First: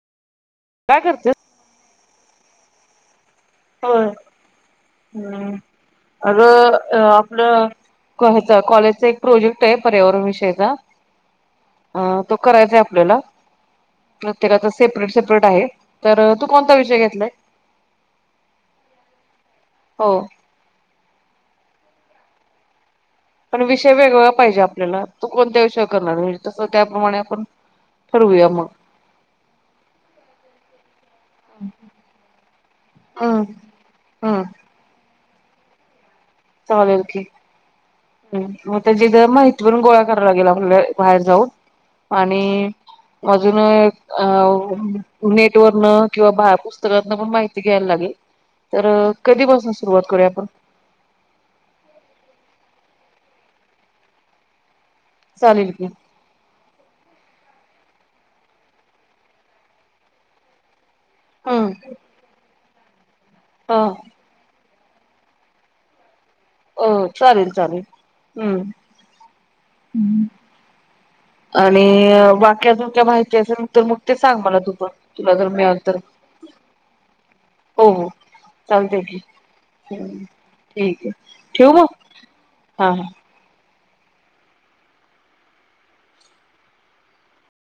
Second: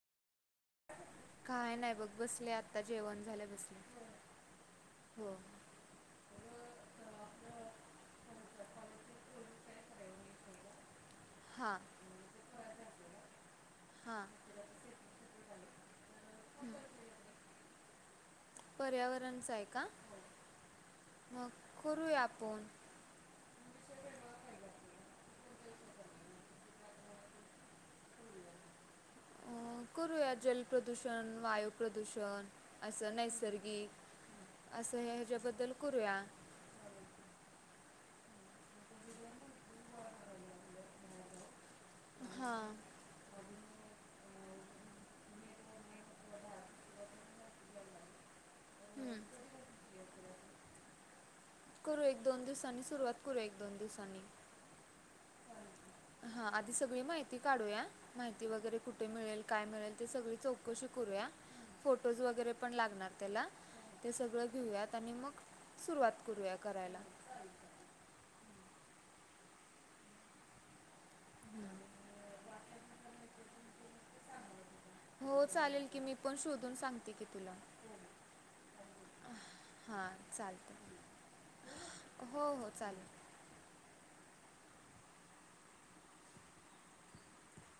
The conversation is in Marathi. काय करतेस? काय नाही बसले आता जेवण झाले. हो हम् अर आपलं का कॉलेज चा एक प्रोजेक्ट आहे. पर्यावरण विषयचा हां अ तो करायचाय आपल्याला हां प्रत्येकाचा सेपरेट सेपरेट आहे. तर तू कोणता विषय घेतलाय. पर्यावरणचं आहे. का हो मग करूया आपण पण विषय वेगवेगळा पाहिजे. आपल्याला तू कोणत्या विषय करणारे तसं त्याप्रमाणे आपण ठरवूया मग अ करूया जलप्रदूषण वायू प्रदूषण असं हम्म हम्म. नैसर्गिक असं ह ह्याच्या बदल करूया. चालेखी ह मग त्याच्या माहितीवरून गोळा करावा लागेल. आपल्या बाहेर जाऊन हां आणि अजून अ नेटवररन किंवा बा पुस्तकातन पण माहिती घ्यायला लागेल. तर हं. कधी बसून सुरुवात करूया. आपण करू एक दोन दिवसांनी सुरुवात करू एक दोन दिवसांनी चालेल की हा आधी सगळी माहिती काढूया माहिती वगैरे कुठे मिळेल काय मिळेल ते सगळी चौकशी करूया हम्म फोटोज वगैरे पण लागणार. त्याला अ ते सगळं घेऊयात. मग सुरुवात करूया हो करायला चालेल चालेल हम्म हम्म आणि वाक्याजोक्या माहिती असेल तर मग ते सांग मला तुम हो चालेल की मी पण शोधून सांगते की तुला हो हो चालतय की हा हम्म, चालत ठीक आहे ठेवू मग हो हो हा हा चालेल.